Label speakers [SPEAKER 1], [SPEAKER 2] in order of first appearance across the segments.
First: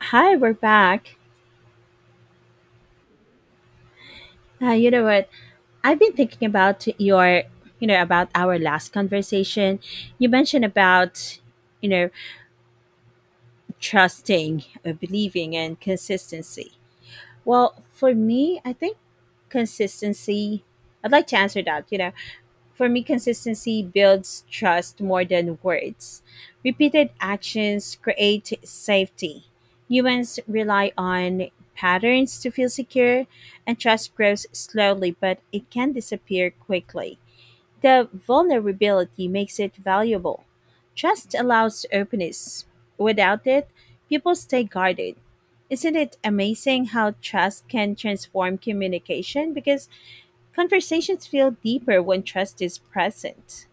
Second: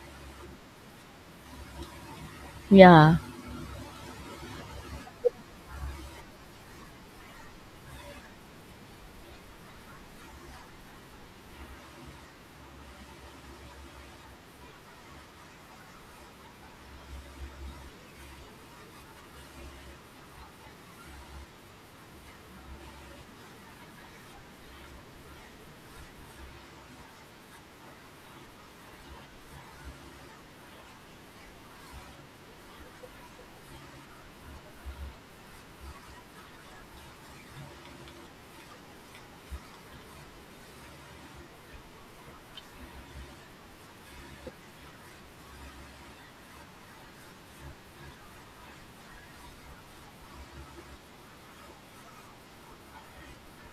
[SPEAKER 1] Hi, we're back.
[SPEAKER 2] Yeah,
[SPEAKER 1] You know what? I've been thinking about about our last conversation. You mentioned about, you know, trusting, believing, and consistency. Well, for me, I think consistency. I'd like to answer that. For me, consistency builds trust more than words. Repeated actions create safety. Humans rely on patterns to feel secure, and trust grows slowly, but it can disappear quickly. The vulnerability makes it valuable. Trust allows openness. Without it, people stay guarded. Isn't it amazing how trust can transform communication? Because Conversations feel deeper when trust is present.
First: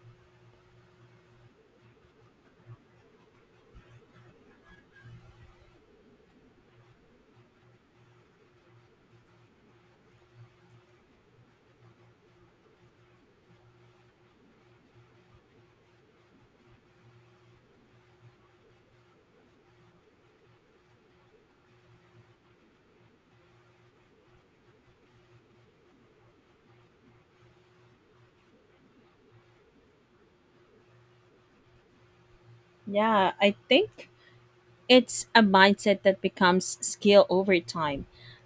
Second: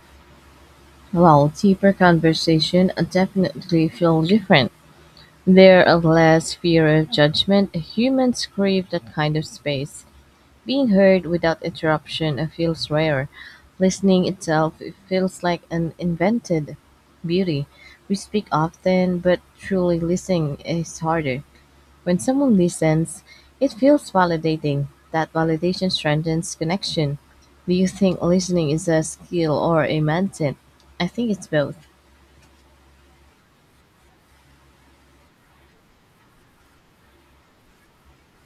[SPEAKER 2] while deeper conversation definitely feel different. There are less fear of judgment. Humans crave that kind of space. Being heard without interruption feels rare. Listening itself feels like an invented beauty. We speak often, but truly listening is harder. When someone listens, it feels validating. That validation strengthens connection. Do you think listening is a skill or a mindset? I think it's both.
[SPEAKER 1] Yeah, I think it's a mindset that becomes skill over time.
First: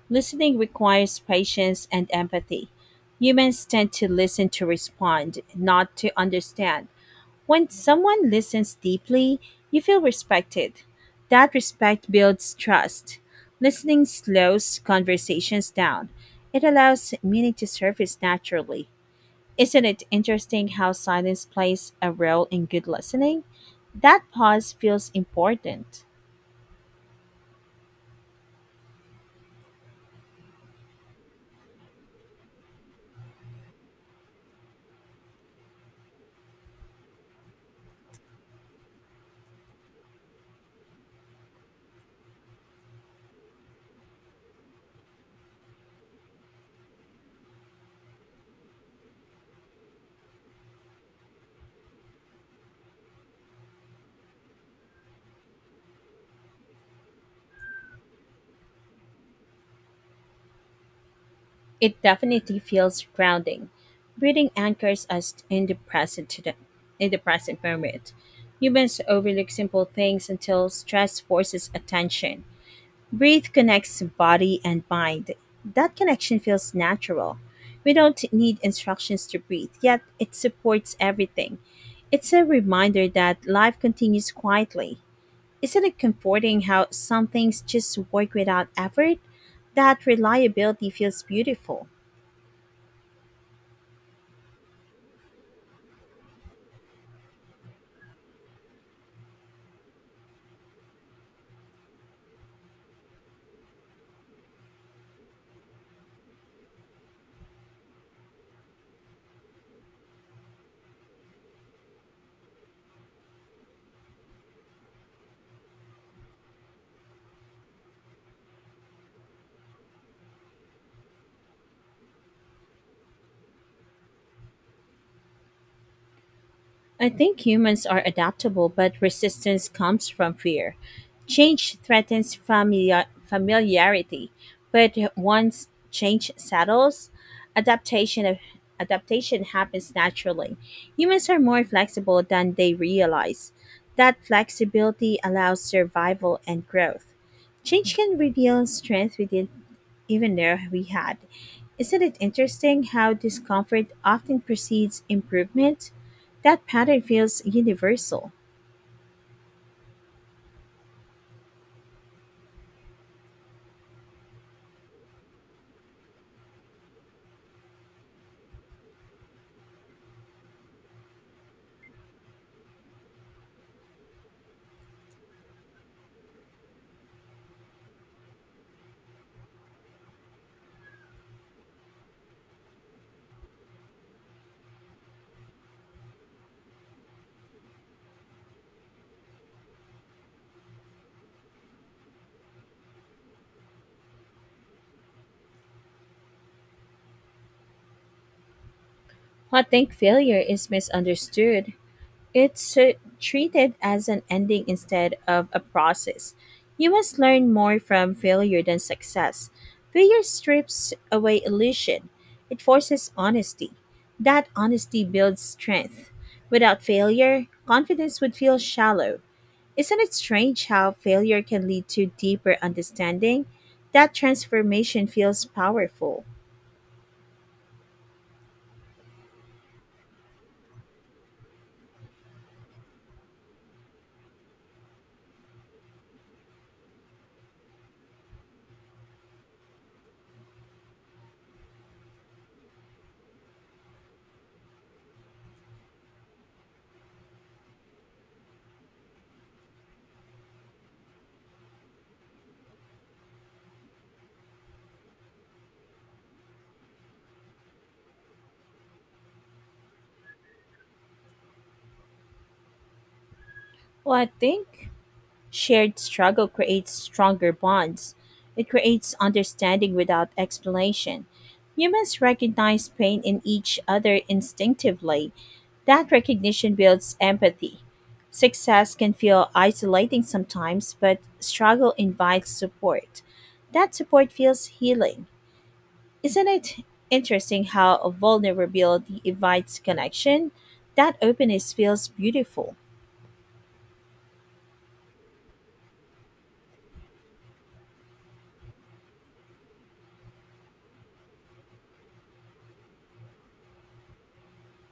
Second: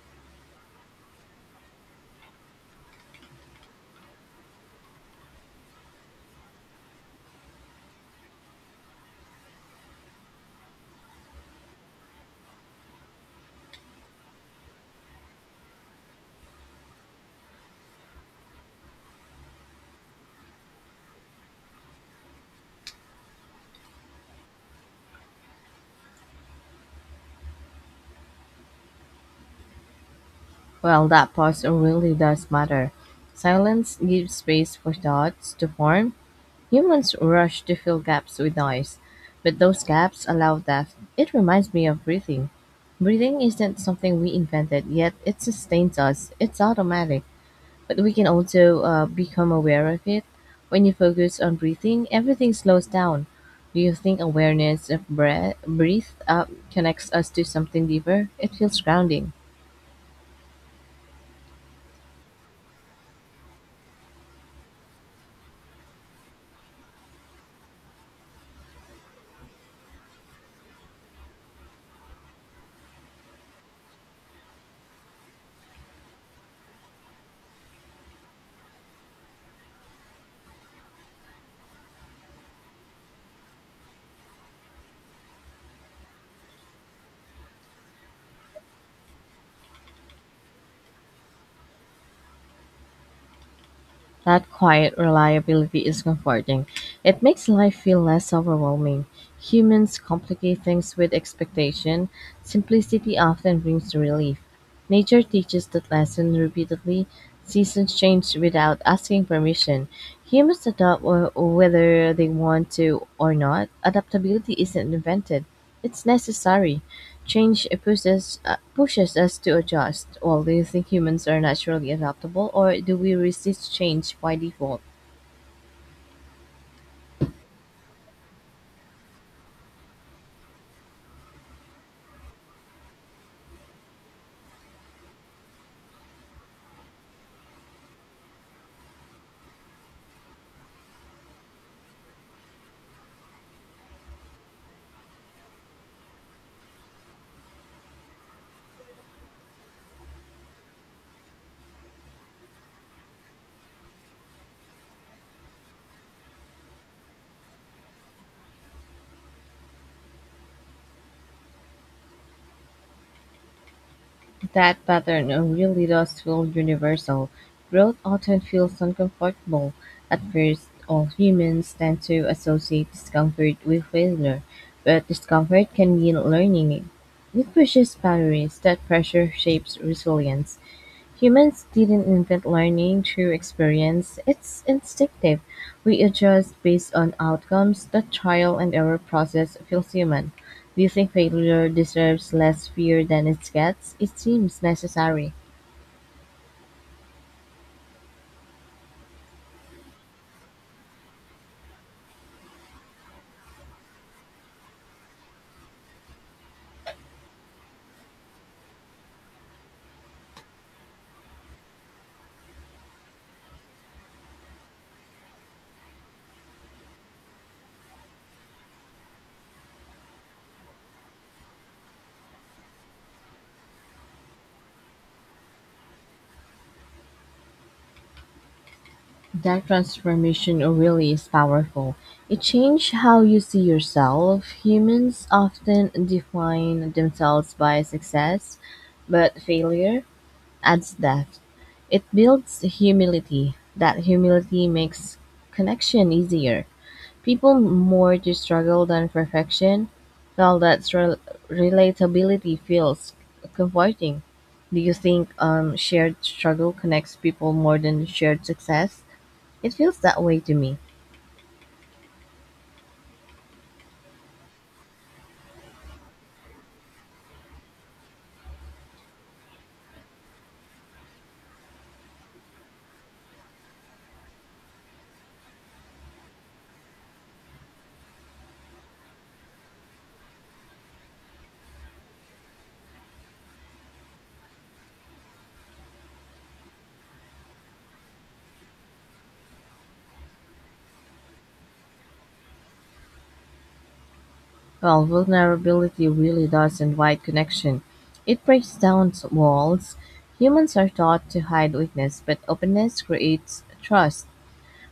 [SPEAKER 1] Listening requires patience and empathy. Humans tend to listen to respond, not to understand. When someone listens deeply, you feel respected. That respect builds trust. Listening slows conversations down. It allows meaning to surface naturally. Isn't it interesting how silence plays a role in good listening? That pause feels important.
[SPEAKER 2] Well, that pause really does matter. Silence gives space for thoughts to form. Humans rush to fill gaps with noise, but those gaps allow depth. It reminds me of breathing. Breathing isn't something we invented, yet it sustains us. It's automatic, but we can also become aware of it. When you focus on breathing, everything slows down. Do you think awareness of breath, connects us to something deeper? It feels grounding.
[SPEAKER 1] It definitely feels grounding. Reading anchors us in the present today, in the present moment. Humans overlook simple things until stress forces attention. Breathe connects body and mind. That connection feels natural. We don't need instructions to breathe, yet it supports everything. It's a reminder that life continues quietly. Isn't it comforting how some things just work without effort? That reliability feels beautiful.
[SPEAKER 2] That quiet reliability is comforting. It makes life feel less overwhelming. Humans complicate things with expectation. Simplicity often brings relief. Nature teaches that lesson repeatedly. Seasons change without asking permission. Humans adopt whether they want to or not. Adaptability isn't invented, it's necessary. Change pushes us to adjust. Well, do you think humans are naturally adaptable, or do we resist change by default?
[SPEAKER 1] I think humans are adaptable, but resistance comes from fear. Change threatens familiarity, but once change settles, adaptation of adaptation happens naturally. Humans are more flexible than they realize. That flexibility allows survival and growth. Change can reveal strength within even though we had. Isn't it interesting how discomfort often precedes improvement? That pattern feels universal.
[SPEAKER 2] That pattern really does feel universal. Growth often feels uncomfortable. At first, all humans tend to associate discomfort with failure, but discomfort can mean learning. It pushes boundaries. That pressure shapes resilience. Humans didn't invent learning through experience, it's instinctive. We adjust based on outcomes. The trial and error process feels human. Do you think failure deserves less fear than it gets? It seems necessary.
[SPEAKER 1] I think failure is misunderstood. It's treated as an ending instead of a process. You must learn more from failure than success. Failure strips away illusion, it forces honesty. That honesty builds strength. Without failure, confidence would feel shallow. Isn't it strange how failure can lead to deeper understanding? That transformation feels powerful.
[SPEAKER 2] That transformation really is powerful. It changed how you see yourself. Humans often define themselves by success, but failure adds depth. It builds humility. That humility makes connection easier. People more to struggle than perfection. Well, that relatability feels comforting. Do you think shared struggle connects people more than shared success? It feels that way to me.
[SPEAKER 1] Well, I think shared struggle creates stronger bonds. It creates understanding without explanation. Humans recognize pain in each other instinctively. That recognition builds empathy. Success can feel isolating sometimes, but struggle invites support. That support feels healing. Isn't it interesting how vulnerability invites connection? That openness feels beautiful.
[SPEAKER 2] Well, vulnerability really does invite connection. It breaks down walls. Humans are taught to hide weakness, but openness creates trust.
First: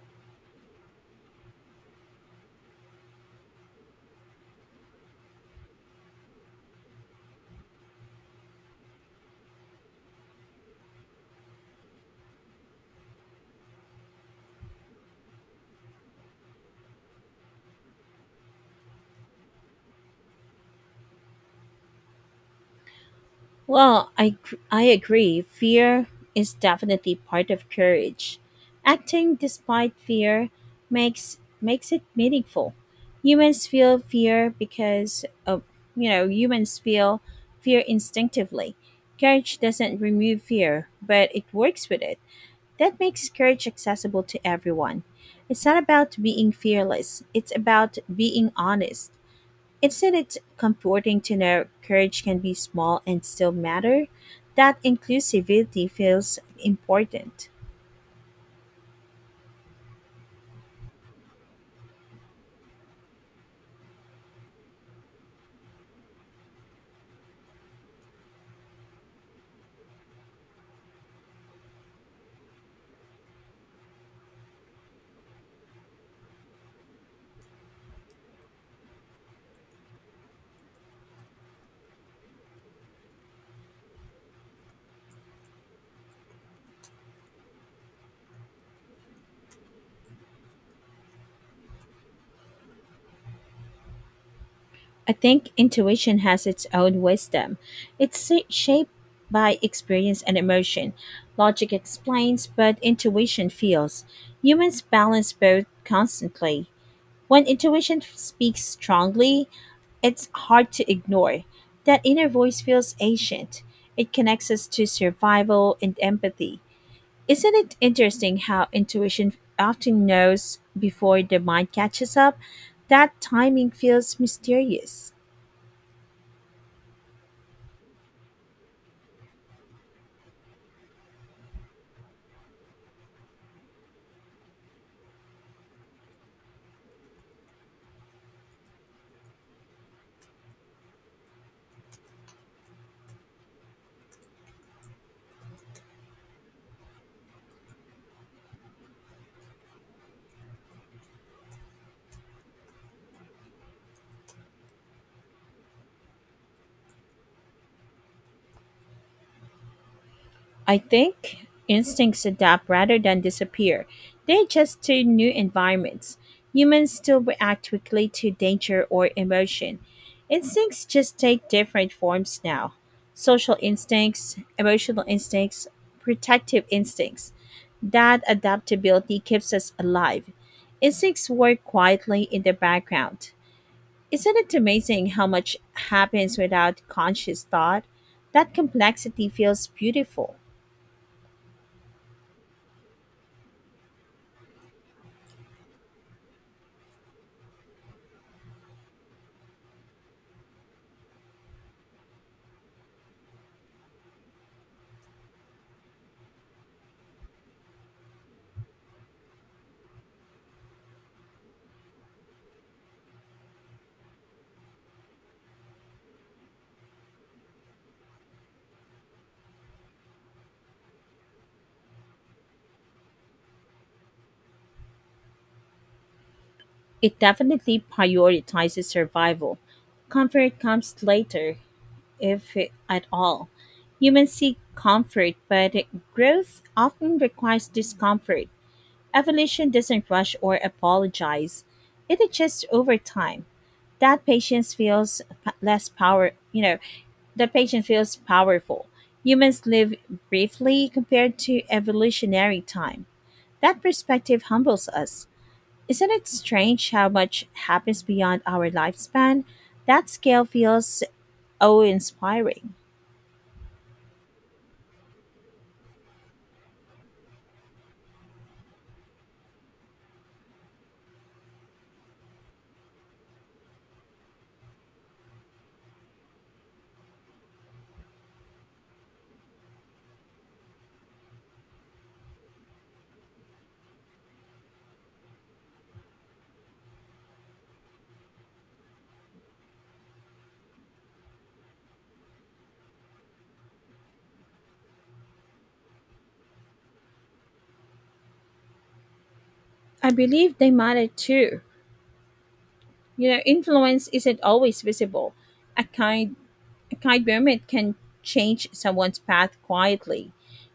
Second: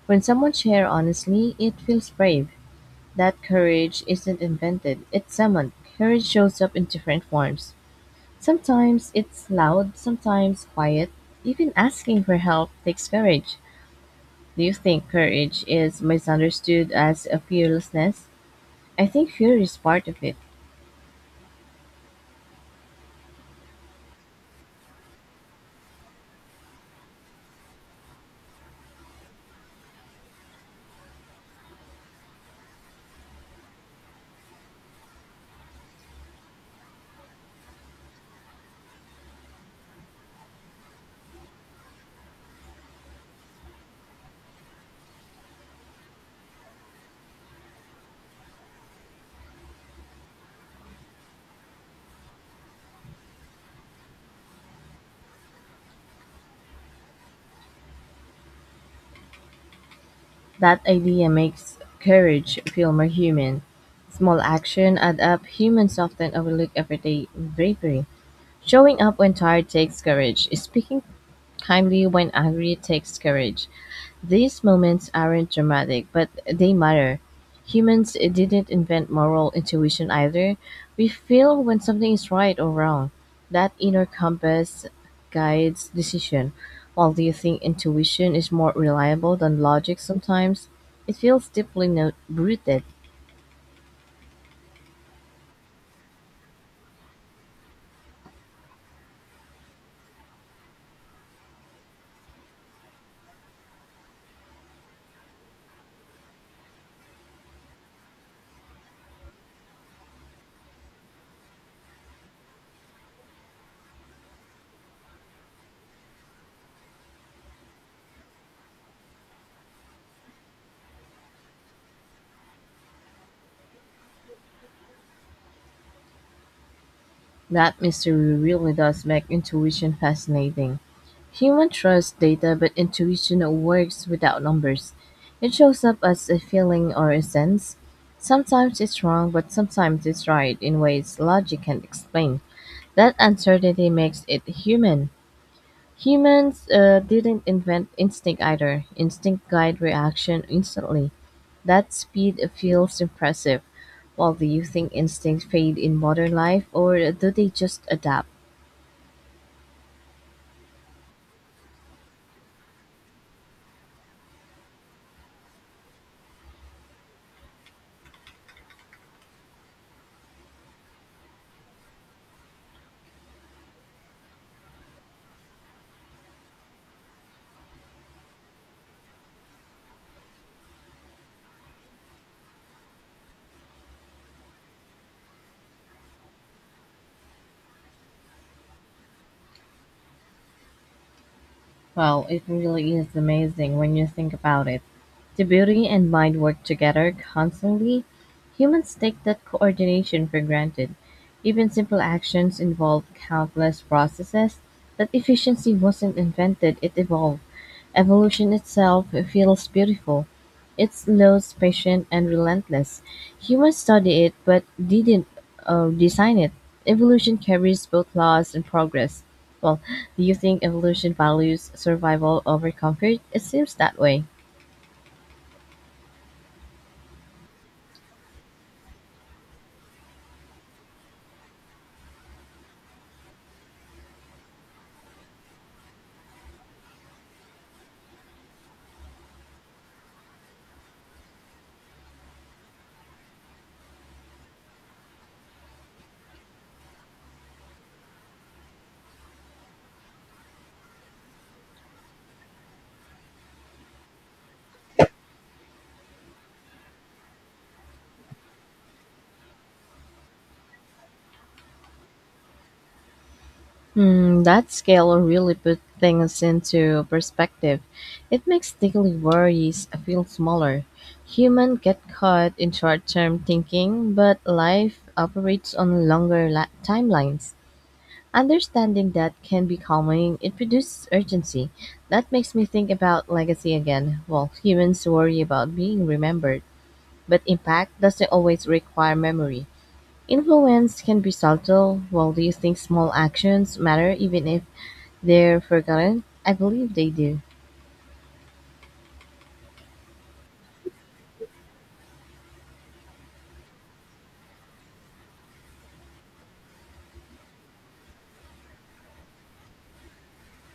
[SPEAKER 2] When someone shares honestly, it feels brave. That courage isn't invented, it's summoned. Courage shows up in different forms. Sometimes it's loud, sometimes quiet. Even asking for help takes courage. Do you think courage is misunderstood as a fearlessness? I think fear is part of it.
[SPEAKER 1] Well, I agree. Fear is definitely part of courage. Acting despite fear makes it meaningful. Humans feel fear because of you know humans feel fear instinctively. Courage doesn't remove fear, but it works with it. That makes courage accessible to everyone. It's not about being fearless, it's about being honest. Isn't it comforting to know courage can be small and still matter? That inclusivity feels important.
[SPEAKER 2] That idea makes courage feel more human. Small action add up. Humans often overlook everyday bravery. Showing up when tired takes courage. Speaking kindly when angry takes courage. These moments aren't dramatic, but they matter. Humans didn't invent moral intuition either. We feel when something is right or wrong. That inner compass guides decision. While do you think intuition is more reliable than logic sometimes? It feels deeply rooted.
[SPEAKER 1] I think intuition has its own wisdom. It's shaped by experience and emotion. Logic explains, but intuition feels. Humans balance both constantly. When intuition speaks strongly, it's hard to ignore. That inner voice feels ancient. It connects us to survival and empathy. Isn't it interesting how intuition often knows before the mind catches up? That timing feels mysterious.
[SPEAKER 2] That mystery really does make intuition fascinating. Human trusts data, but intuition works without numbers. It shows up as a feeling or a sense. Sometimes it's wrong, but sometimes it's right in ways logic can't explain. That uncertainty makes it human. Humans didn't invent instinct either. Instinct guide reaction instantly. That speed feels impressive. Well, do you think instincts fade in modern life, or do they just adapt?
[SPEAKER 1] I think instincts adapt rather than disappear. They adjust to new environments. Humans still react quickly to danger or emotion. Instincts just take different forms now: social instincts, emotional instincts, protective instincts. That adaptability keeps us alive. Instincts work quietly in the background. Isn't it amazing how much happens without conscious thought? That complexity feels beautiful.
[SPEAKER 2] Well, it really is amazing when you think about it. The beauty and mind work together constantly. Humans take that coordination for granted. Even simple actions involve countless processes. That efficiency wasn't invented, it evolved. Evolution itself feels beautiful. It's slow, patient, and relentless. Humans study it but didn't design it. Evolution carries both loss and progress. Well, do you think evolution values survival over comfort? It seems that way.
[SPEAKER 1] It definitely prioritizes survival. Comfort comes later, if at all. Humans seek comfort, but growth often requires discomfort. Evolution doesn't rush or apologize, it adjusts over time. That patience feels p- less power, you know, that patience feels powerful. Humans live briefly compared to evolutionary time. That perspective humbles us. Isn't it strange how much happens beyond our lifespan? That scale feels awe inspiring.
[SPEAKER 2] Mm, that scale really put things into perspective. It makes daily worries feel smaller. Humans get caught in short term thinking, but life operates on longer timelines. Understanding that can be calming, it produces urgency. That makes me think about legacy again. Well, humans worry about being remembered, but impact doesn't always require memory. Influence can be subtle. Well, do you think small actions matter even if they're forgotten? I believe they do.
[SPEAKER 1] I believe they matter too. You know, influence isn't always visible. A kind a kind moment can change someone's path quietly.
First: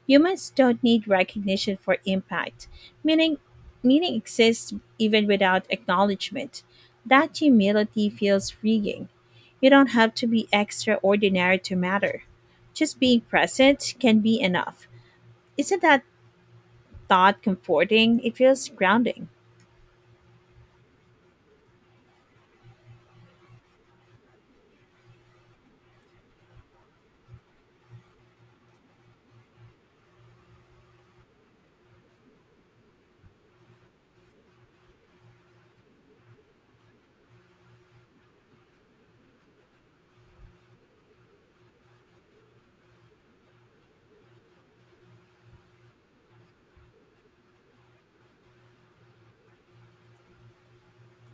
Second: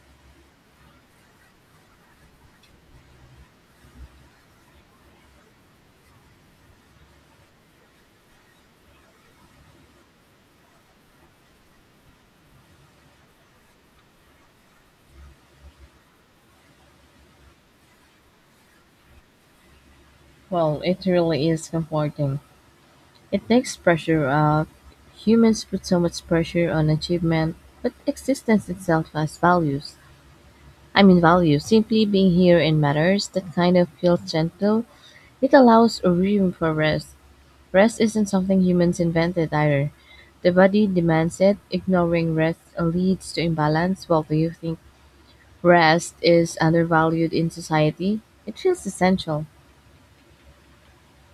[SPEAKER 1] Humans don't need recognition for impact. Meaning meaning exists even without acknowledgement. That humility feels freeing. You don't have to be extraordinary to matter. Just being present can be enough. Isn't that thought comforting? It feels grounding.
[SPEAKER 2] Well, it really is comforting. It takes pressure off. Humans put so much pressure on achievement, but existence itself has values. I mean, values. Simply being here in matters that kind of feels gentle. It allows a room for rest. Rest isn't something humans invented either. The body demands it. Ignoring rest leads to imbalance. Well, do you think rest is undervalued in society? It feels essential.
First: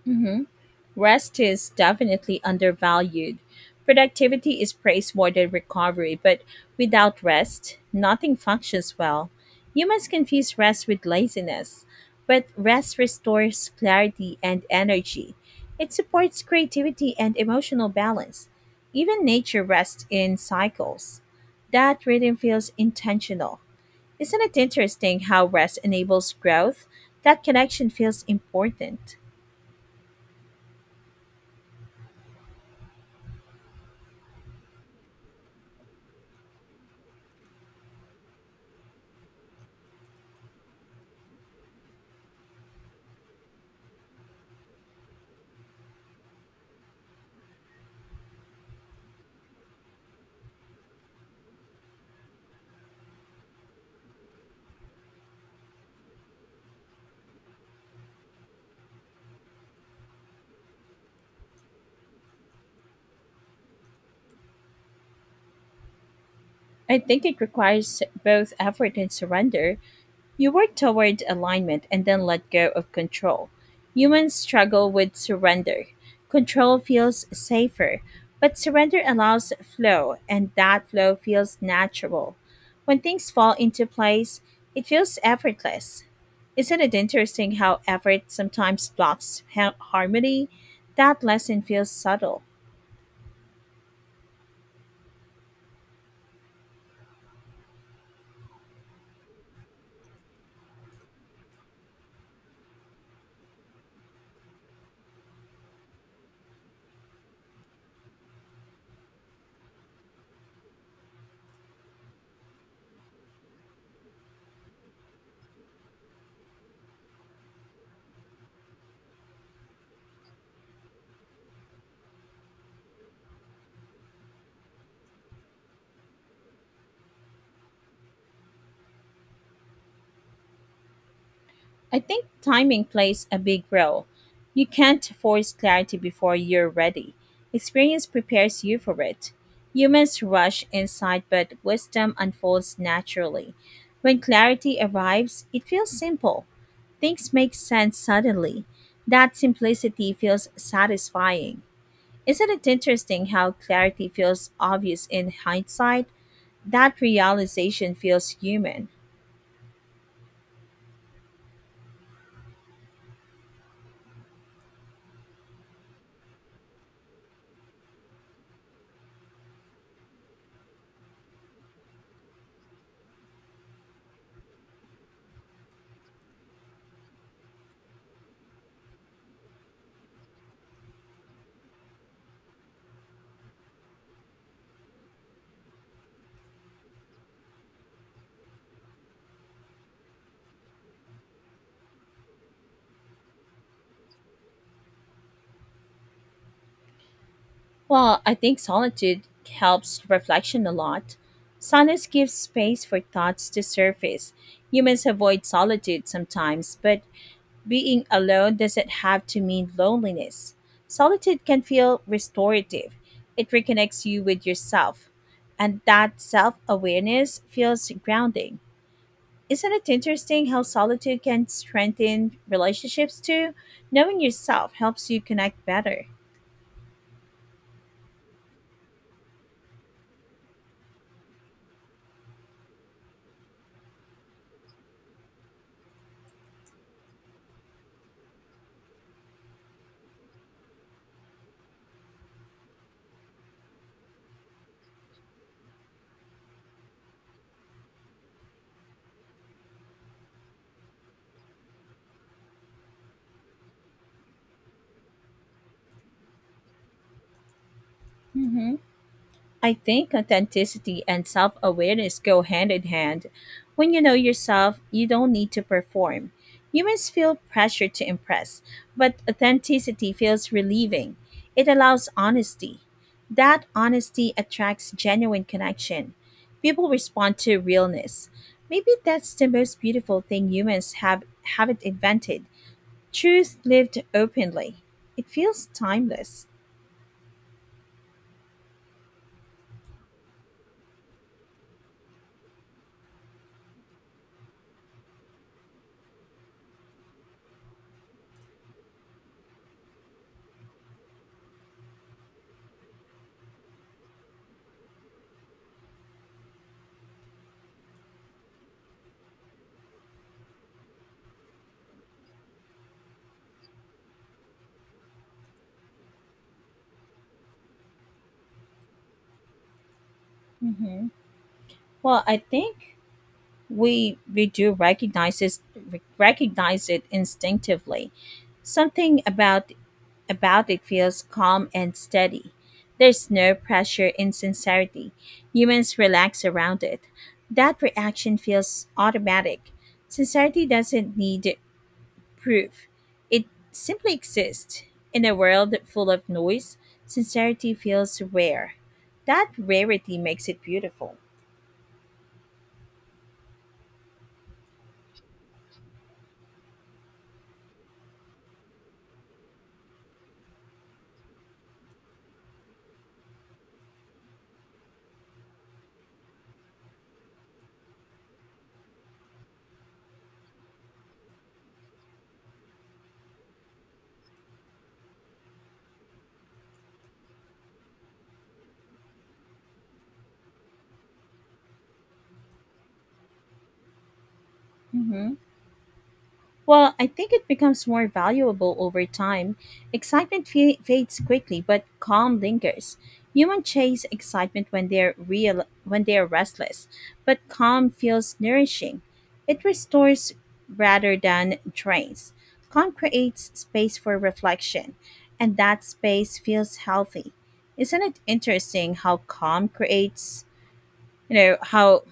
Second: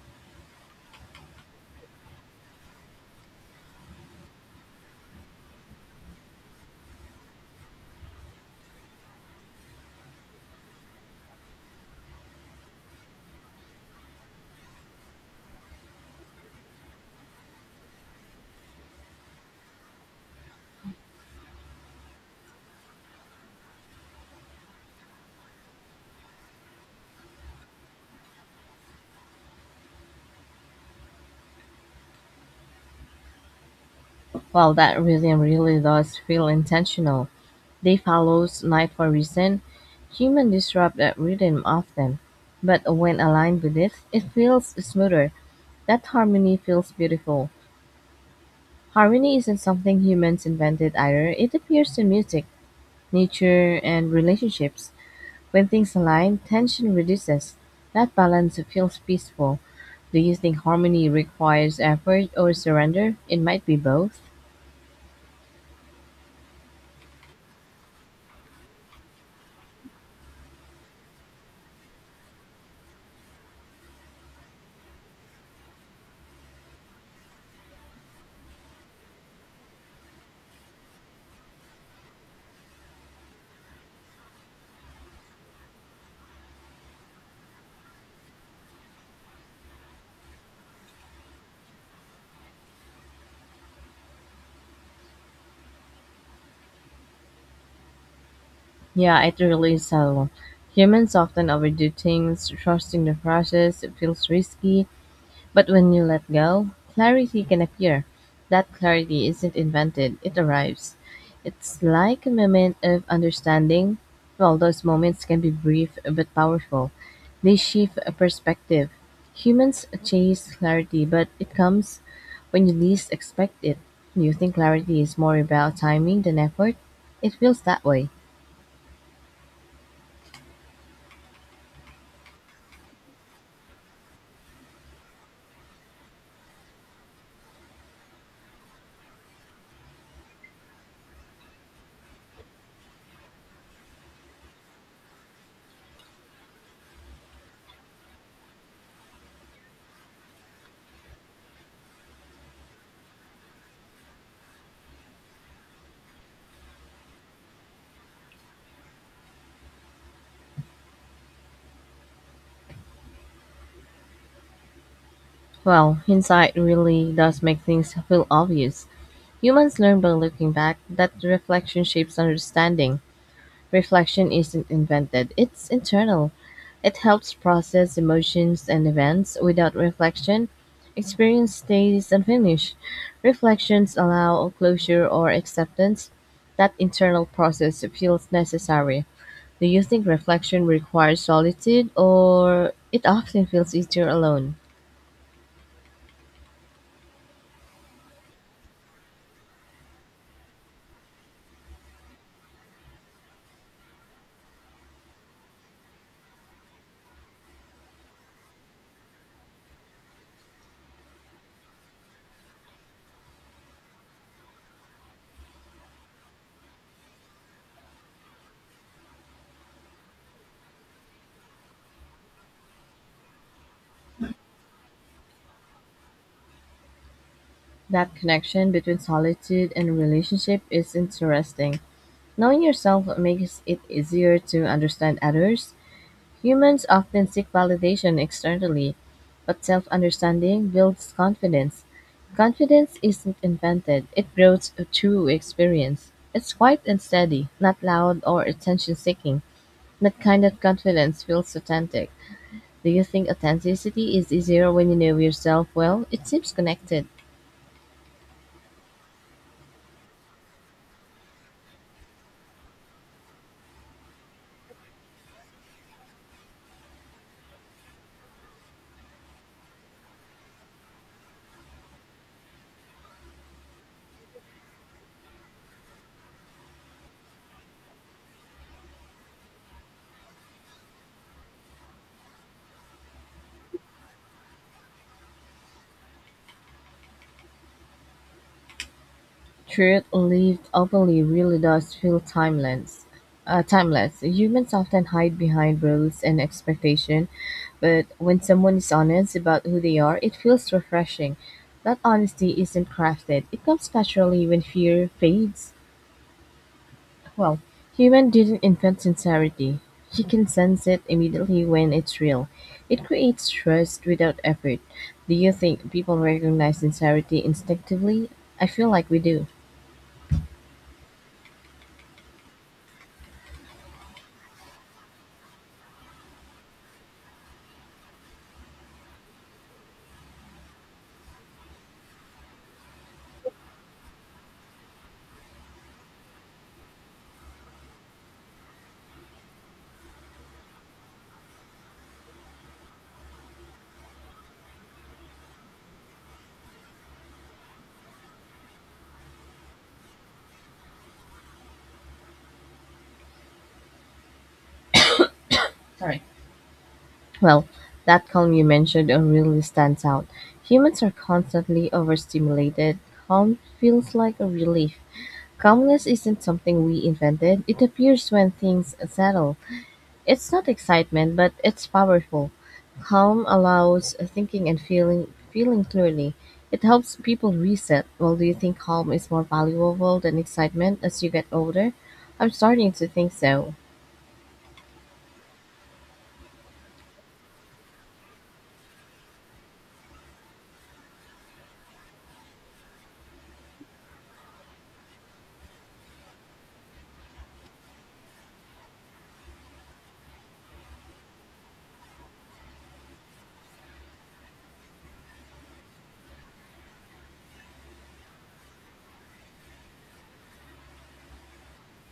[SPEAKER 1] Mhm. Rest is definitely undervalued. Productivity is praised more than recovery, but without rest, nothing functions well. Humans confuse rest with laziness, but rest restores clarity and energy. It supports creativity and emotional balance. Even nature rests in cycles. That rhythm feels intentional. Isn't it interesting how rest enables growth? That connection feels important.
[SPEAKER 2] Well, that rhythm really does feel intentional. Day follows night for a reason. Humans disrupt that rhythm often, but when aligned with it, it feels smoother. That harmony feels beautiful. Harmony isn't something humans invented either. It appears in music, nature, and relationships. When things align, tension reduces. That balance feels peaceful. Do you think harmony requires effort or surrender? It might be both.
[SPEAKER 1] I think it requires both effort and surrender. You work toward alignment and then let go of control. Humans struggle with surrender. Control feels safer, but surrender allows flow, and that flow feels natural. When things fall into place, it feels effortless. Isn't it interesting how effort sometimes blocks harmony? That lesson feels subtle.
[SPEAKER 2] Yeah, it really is subtle. Humans often overdo things, trusting the process, it feels risky, but when you let go, clarity can appear. That clarity isn't invented, it arrives. It's like a moment of understanding. Well, those moments can be brief but powerful. They shift a perspective. Humans chase clarity, but it comes when you least expect it. Do you think clarity is more about timing than effort? It feels that way.
[SPEAKER 1] I think timing plays a big role. You can't force clarity before you're ready. Experience prepares you for it. Humans rush insight, but wisdom unfolds naturally. When clarity arrives, it feels simple. Things make sense suddenly. That simplicity feels satisfying. Isn't it interesting how clarity feels obvious in hindsight? That realization feels human.
[SPEAKER 2] Well, hindsight really does make things feel obvious. Humans learn by looking back that reflection shapes understanding. Reflection isn't invented, it's internal. It helps process emotions and events. Without reflection, experience stays unfinished. Reflections allow closure or acceptance. That internal process feels necessary. Do you think reflection requires solitude, or it often feels easier alone?
[SPEAKER 1] Well, I think solitude helps reflection a lot. Silence gives space for thoughts to surface. Humans avoid solitude sometimes, but being alone doesn't have to mean loneliness. Solitude can feel restorative, it reconnects you with yourself. And that self awareness feels grounding. Isn't it interesting how solitude can strengthen relationships too? Knowing yourself helps you connect better.
[SPEAKER 2] That connection between solitude and relationship is interesting. Knowing yourself makes it easier to understand others. Humans often seek validation externally, but self understanding builds confidence. Confidence isn't invented, it grows through experience. It's quiet and steady, not loud or attention seeking. That kind of confidence feels authentic. Do you think authenticity is easier when you know yourself well? It seems connected.
[SPEAKER 1] Mm hmm. I think authenticity and self awareness go hand in hand. When you know yourself, you don't need to perform. Humans feel pressure to impress, but authenticity feels relieving. It allows honesty. That honesty attracts genuine connection. People respond to realness. Maybe that's the most beautiful thing humans have haven't invented. Truth lived openly. It feels timeless.
[SPEAKER 2] Truth lived openly really does feel timeless. Humans often hide behind rules and expectation, but when someone is honest about who they are, it feels refreshing. That honesty isn't crafted. It comes naturally when fear fades. Well, human didn't invent sincerity. He can sense it immediately when it's real. It creates trust without effort. Do you think people recognize sincerity instinctively? I feel like we do.
[SPEAKER 1] Hmm. Well, I think we do recognize it instinctively. Something about it feels calm and steady. There's no pressure in sincerity. Humans relax around it. That reaction feels automatic. Sincerity doesn't need proof. It simply exists. In a world full of noise, sincerity feels rare. That rarity makes it beautiful.
[SPEAKER 2] Well, that calm you mentioned really stands out. Humans are constantly overstimulated. Calm feels like a relief. Calmness isn't something we invented, it appears when things settle. It's not excitement, but it's powerful. Calm allows thinking and feeling clearly. It helps people reset. Well, do you think calm is more valuable than excitement as you get older? I'm starting to think so.
[SPEAKER 1] Mhm. Well, I think it becomes more valuable over time. Excitement fades quickly, but calm lingers. Humans chase excitement when they're restless, but calm feels nourishing. It restores rather than drains. Calm creates space for reflection, and that space feels healthy. Isn't it interesting how calm creates, you know,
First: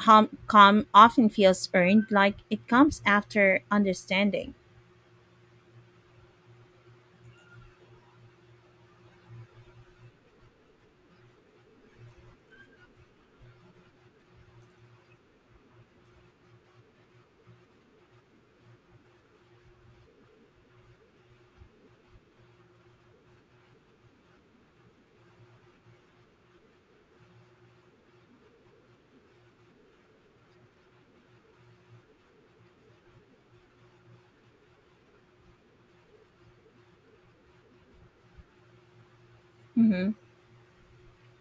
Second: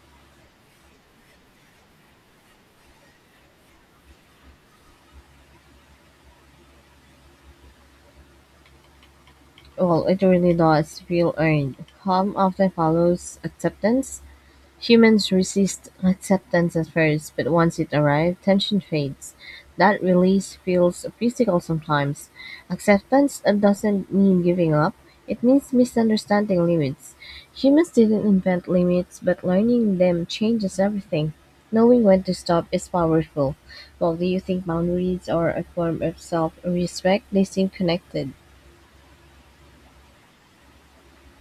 [SPEAKER 1] how calm often feels earned, like it comes after understanding?
[SPEAKER 2] Well, it really does feel earned. Harm often follows acceptance. Humans resist acceptance at first, but once it arrives, tension fades. That release feels physical sometimes. Acceptance doesn't mean giving up, it means misunderstanding limits. Humans didn't invent limits, but learning them changes everything. Knowing when to stop is powerful. Well, do you think boundaries are a form of self respect? They seem connected.
[SPEAKER 1] Hmm.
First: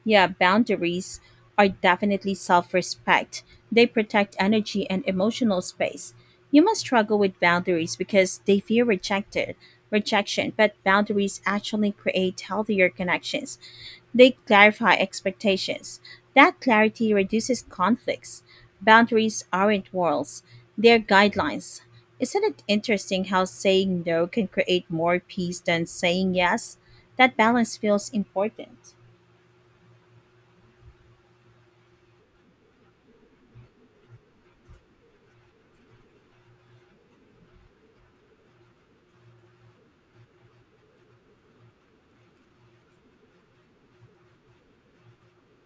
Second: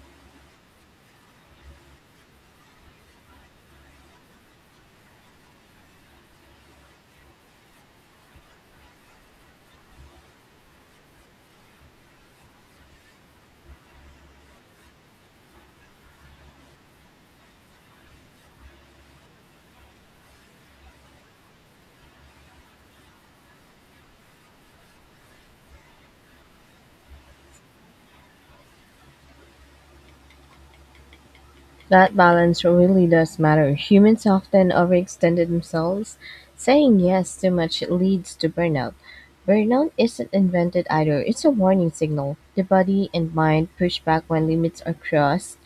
[SPEAKER 1] Yeah, boundaries are definitely self respect. They protect energy and emotional space. You must struggle with boundaries because they fear rejected rejection, but boundaries actually create healthier connections. They clarify expectations. That clarity reduces conflicts. Boundaries aren't walls, they're guidelines. Isn't it interesting how saying no can create more peace than saying yes? That balance feels important.
[SPEAKER 2] That balance really does matter. Humans often overextend themselves. Saying yes too much leads to burnout. Burnout isn't invented either, it's a warning signal. The body and mind push back when limits are crossed.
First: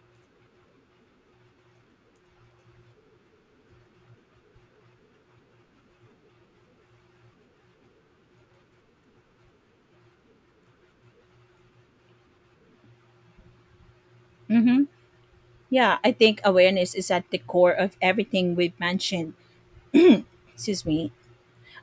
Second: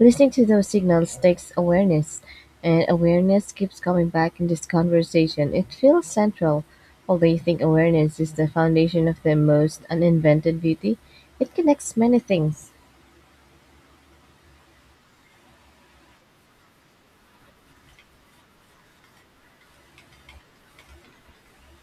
[SPEAKER 2] Listening to those signals takes awareness, and awareness keeps coming back in this conversation. It feels central. Although you think awareness is the foundation of the most uninvented beauty, it connects many things.
[SPEAKER 1] Mm-hmm. Yeah, I think awareness is at the core of everything we've mentioned. Excuse me.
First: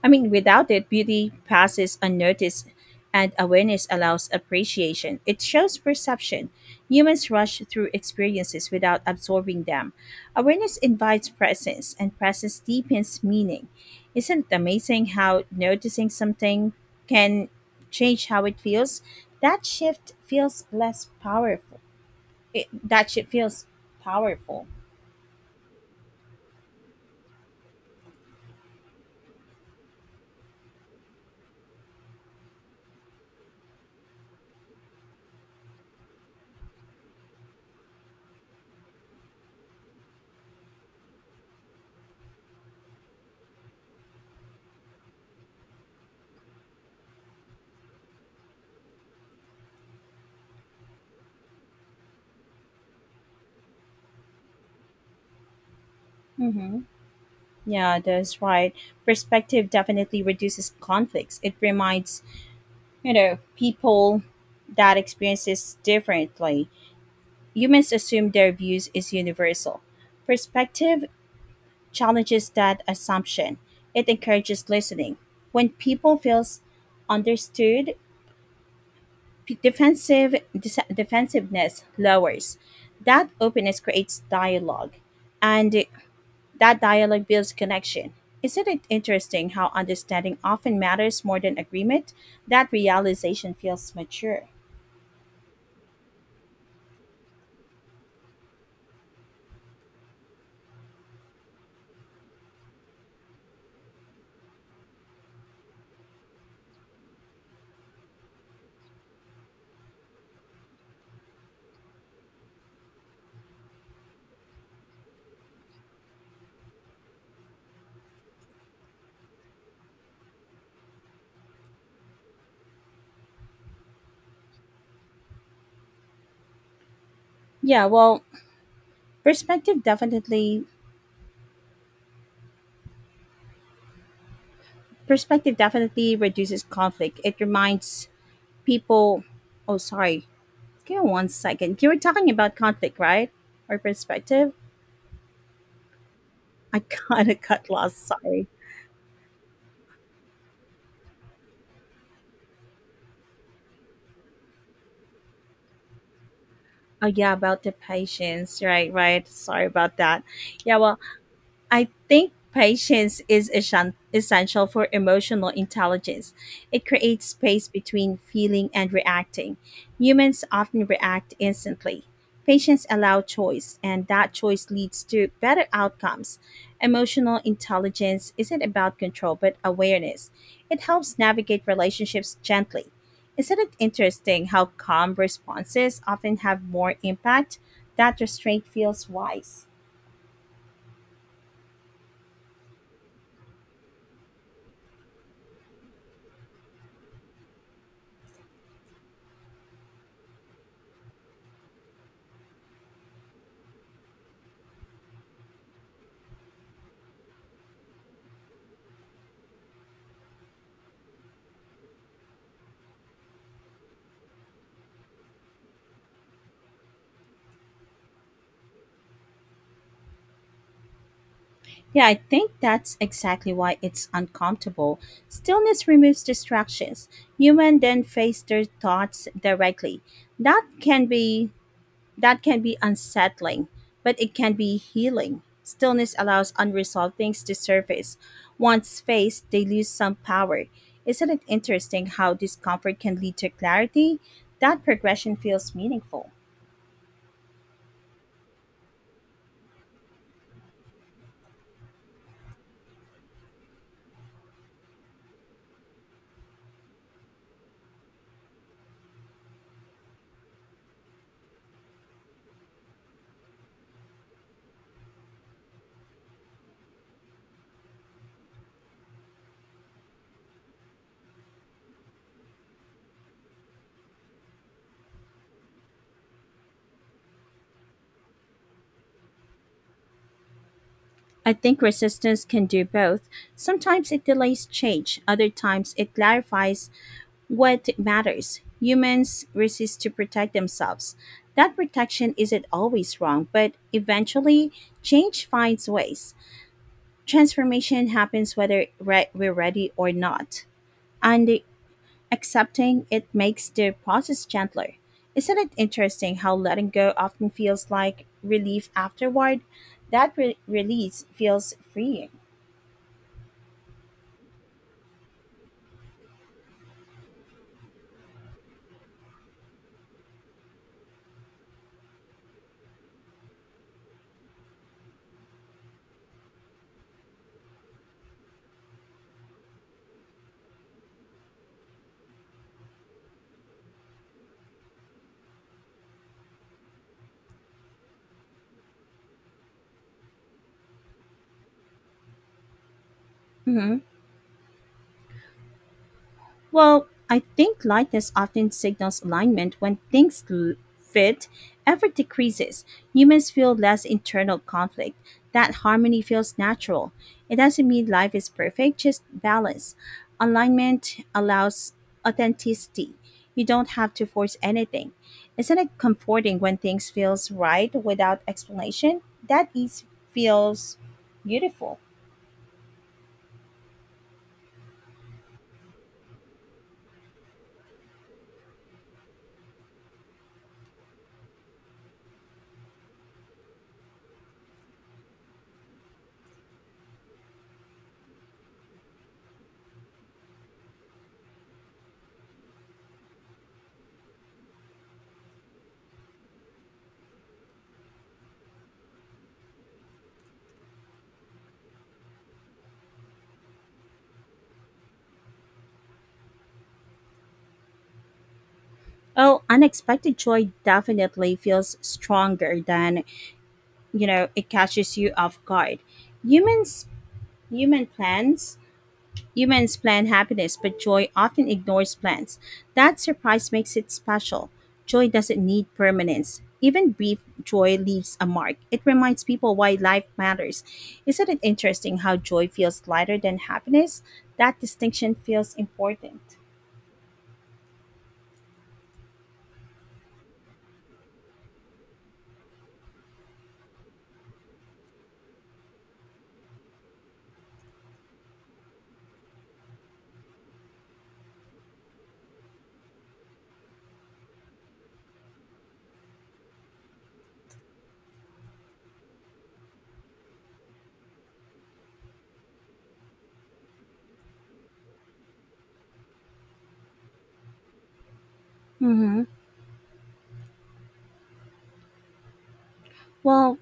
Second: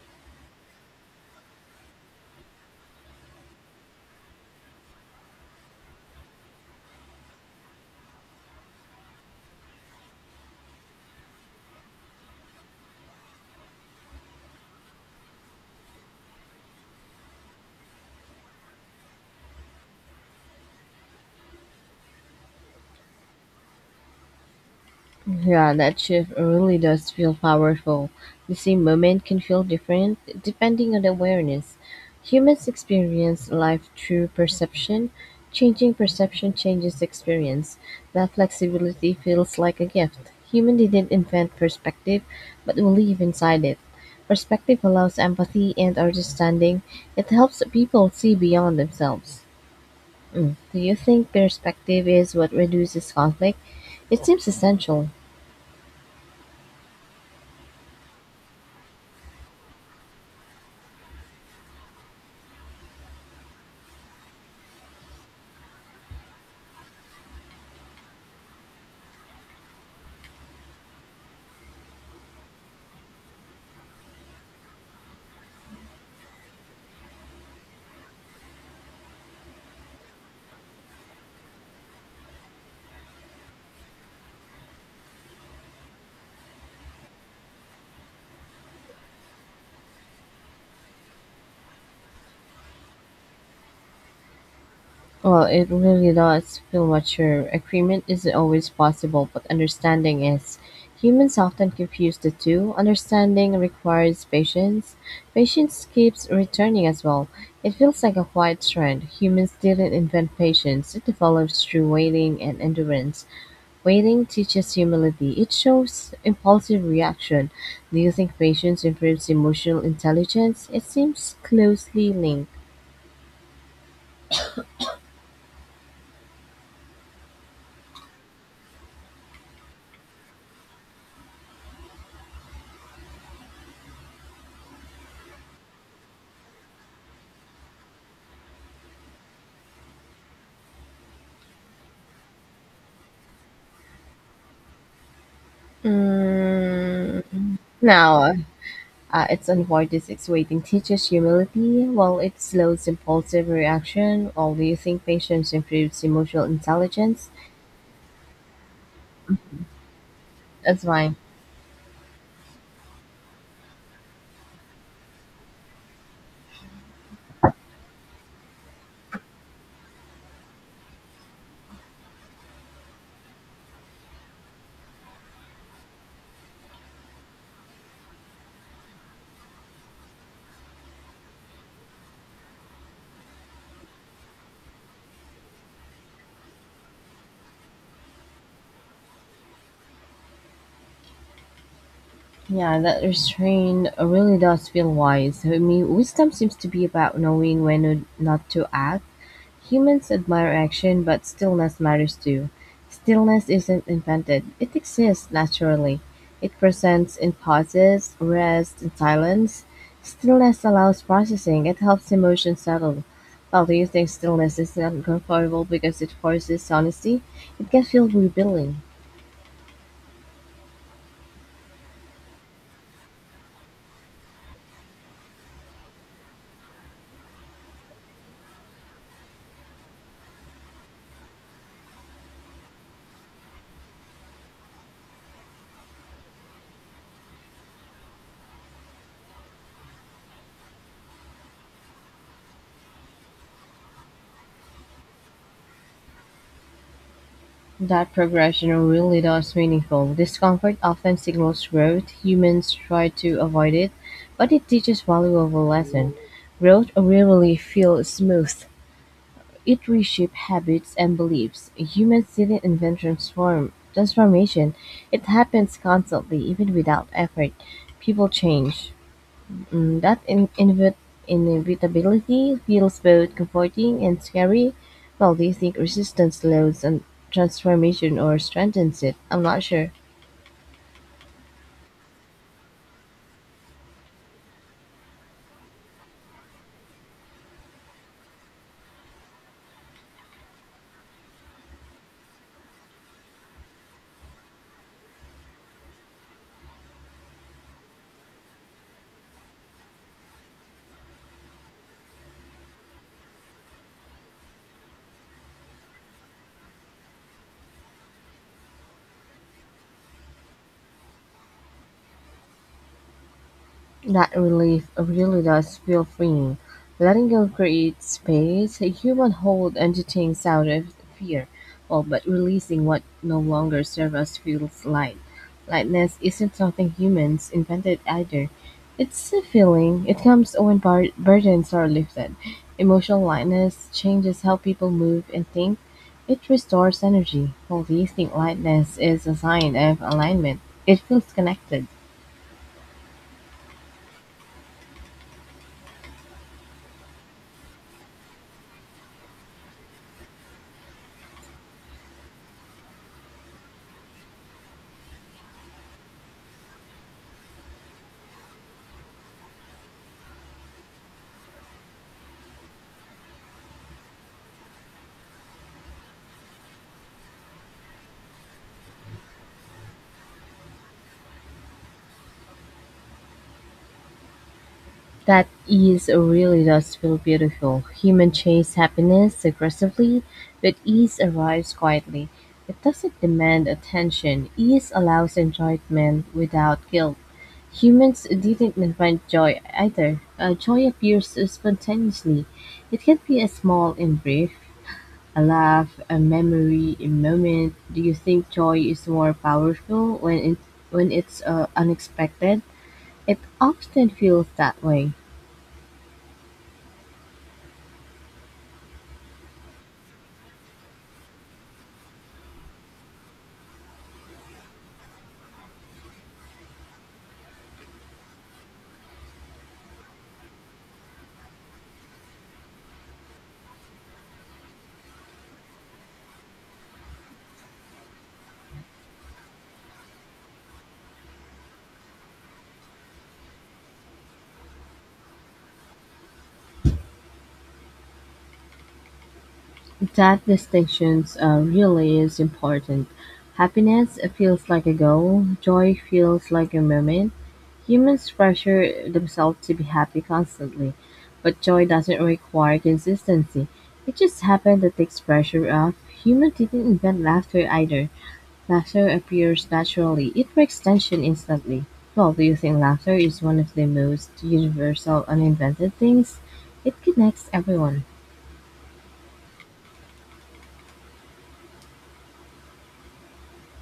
[SPEAKER 1] I mean, without it, beauty passes unnoticed, and awareness allows appreciation. It shows perception. Humans rush through experiences without absorbing them. Awareness invites presence, and presence deepens meaning. Isn't it amazing how noticing something can change how it feels? That shift feels less powerful. That shift feels powerful.
[SPEAKER 2] Yeah, that shift really does feel powerful. The same moment can feel different depending on the awareness. Humans experience life through perception. Changing perception changes experience. That flexibility feels like a gift. Human didn't invent perspective, but we live inside it. Perspective allows empathy and understanding. It helps people see beyond themselves. Mm. Do you think perspective is what reduces conflict? It seems essential.
[SPEAKER 1] Mm-hmm. Yeah, that's right. Perspective definitely reduces conflicts. It reminds, people that experiences differently. Humans assume their views is universal. Perspective challenges that assumption. It encourages listening. When people feels understood, defensiveness lowers. That openness creates dialogue, and that dialogue builds connection. Isn't it interesting how understanding often matters more than agreement? That realization feels mature.
[SPEAKER 2] Well, it really does feel mature. Agreement isn't always possible, but understanding is. Humans often confuse the two. Understanding requires patience. Patience keeps returning as well. It feels like a quiet trend. Humans didn't invent patience, it develops through waiting and endurance. Waiting teaches humility, it shows impulsive reaction. Do you think patience improves emotional intelligence? It seems closely linked.
[SPEAKER 1] Yeah, well, perspective definitely perspective definitely reduces conflict. It reminds people. Oh, sorry. Give me 1 second. You were talking about conflict, right? Or perspective? I
[SPEAKER 2] Mm,
[SPEAKER 1] kinda got lost,
[SPEAKER 2] no,
[SPEAKER 1] sorry.
[SPEAKER 2] Its avoidance waiting teaches humility, while it slows impulsive reaction. All-you-think patience improves emotional
[SPEAKER 1] Oh
[SPEAKER 2] intelligence.
[SPEAKER 1] yeah, about the patience. Right, right. Sorry about that. Yeah,
[SPEAKER 2] That's
[SPEAKER 1] well,
[SPEAKER 2] why,
[SPEAKER 1] I think patience is essential for emotional intelligence. It creates space between feeling and reacting. Humans often react instantly. Patience allows choice, and that choice leads to better outcomes. Emotional intelligence isn't about control, but awareness. It helps navigate relationships gently. Isn't it interesting how calm responses often have more impact? That restraint feels wise.
[SPEAKER 2] yeah, that restraint really does feel wise. I mean, wisdom seems to be about knowing when not to act. Humans admire action, but stillness matters too. Stillness isn't invented, it exists naturally. It presents in pauses, rest, and silence. Stillness allows processing, it helps emotions settle. While do you think stillness is uncomfortable because it forces honesty? It can feel revealing.
[SPEAKER 1] Yeah, I think that's exactly why it's uncomfortable. Stillness removes distractions. Human then face their thoughts directly. That can be that can be unsettling, but it can be healing. Stillness allows unresolved things to surface. Once faced, they lose some power. Isn't it interesting how discomfort can lead to clarity? That progression feels meaningful.
[SPEAKER 2] That progression really is meaningful. Discomfort often signals growth. Humans try to avoid it, but it teaches valuable lesson. Growth rarely feels smooth. It reshapes habits and beliefs. Humans didn't invent transformation. It happens constantly, even without effort. People change. Mm, that inevitability feels both comforting and scary. Well, do you think resistance slows and transformation or strengthens it? I'm not sure.
[SPEAKER 1] I think resistance can do both. Sometimes it delays change, other times it clarifies what matters. Humans resist to protect themselves. That protection isn't always wrong, but eventually, change finds ways. Transformation happens whether we're ready or not, and accepting it makes the process gentler. Isn't it interesting how letting go often feels like relief afterward? That release feels freeing.
[SPEAKER 2] That relief really does feel freeing. Letting go creates space. A Human hold onto things out of fear, well, but releasing what no longer serves us feels light. Lightness isn't something humans invented either. It's a feeling. It comes when burdens are lifted. Emotional lightness changes how people move and think. It restores energy. While releasing lightness is a sign of alignment. It feels connected.
[SPEAKER 1] Mhm. Well, I think lightness often signals alignment. When things fit, effort decreases. Humans feel less internal conflict. That harmony feels natural. It doesn't mean life is perfect, just balance. Alignment allows authenticity. You don't have to force anything. Isn't it comforting when things feels right without explanation? That is feels beautiful.
[SPEAKER 2] That ease really does feel beautiful. Humans chase happiness aggressively, but ease arrives quietly. It doesn't demand attention. Ease allows enjoyment without guilt. Humans didn't invent joy either. Joy appears spontaneously. It can be a small and brief, a laugh, a memory, a moment. Do you think joy is more powerful when it's unexpected? It often feels that way.
[SPEAKER 1] Oh, unexpected joy definitely feels stronger than you know it catches you off guard. Humans human plans humans plan happiness, but joy often ignores plans. That surprise makes it special. Joy doesn't need permanence. Even brief joy leaves a mark. It reminds people why life matters. Isn't it interesting how joy feels lighter than happiness? That distinction feels important.
[SPEAKER 2] That distinctions are really is important. Happiness feels like a goal, joy feels like a moment. Humans pressure themselves to be happy constantly, but joy doesn't require consistency. It just happens that takes pressure off. Humans didn't invent laughter either. Laughter appears naturally. It breaks tension instantly. Well, do you think laughter is one of the most universal uninvented things? It connects everyone.
[SPEAKER 1] Mm-hmm. Well,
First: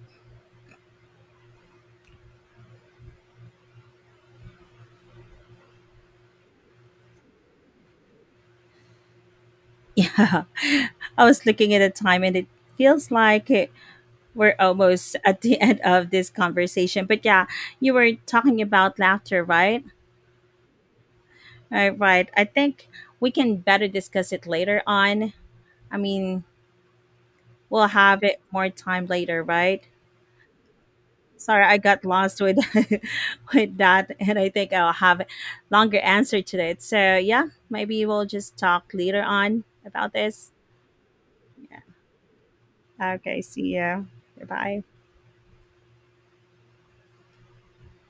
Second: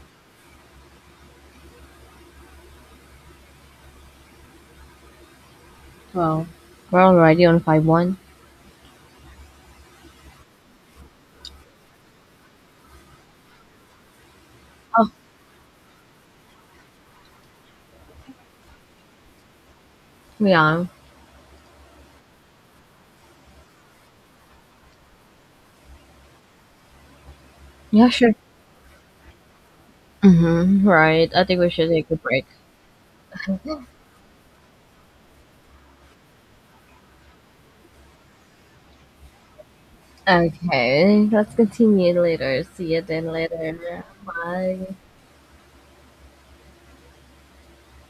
[SPEAKER 2] Well, we're already on 5-1.
[SPEAKER 1] yeah, I was looking at the time and it feels like we're
[SPEAKER 2] Oh,
[SPEAKER 1] almost at the end of this conversation. But yeah, you were talking about laughter, right?
[SPEAKER 2] we are.
[SPEAKER 1] All right. I think we can better discuss it later on. I mean, we'll
[SPEAKER 2] Yeah,
[SPEAKER 1] have
[SPEAKER 2] sure.
[SPEAKER 1] it more time later, right?
[SPEAKER 2] Hmm. Right. I think
[SPEAKER 1] Sorry,
[SPEAKER 2] we
[SPEAKER 1] I
[SPEAKER 2] should
[SPEAKER 1] got
[SPEAKER 2] take a
[SPEAKER 1] lost
[SPEAKER 2] break.
[SPEAKER 1] with with that, and I think I'll have a longer answer to that. So yeah, maybe we'll just talk later on about this.
[SPEAKER 2] Okay. Let's continue later. See you
[SPEAKER 1] Yeah.
[SPEAKER 2] then
[SPEAKER 1] Okay. See ya.
[SPEAKER 2] later.
[SPEAKER 1] Goodbye.
[SPEAKER 2] Bye.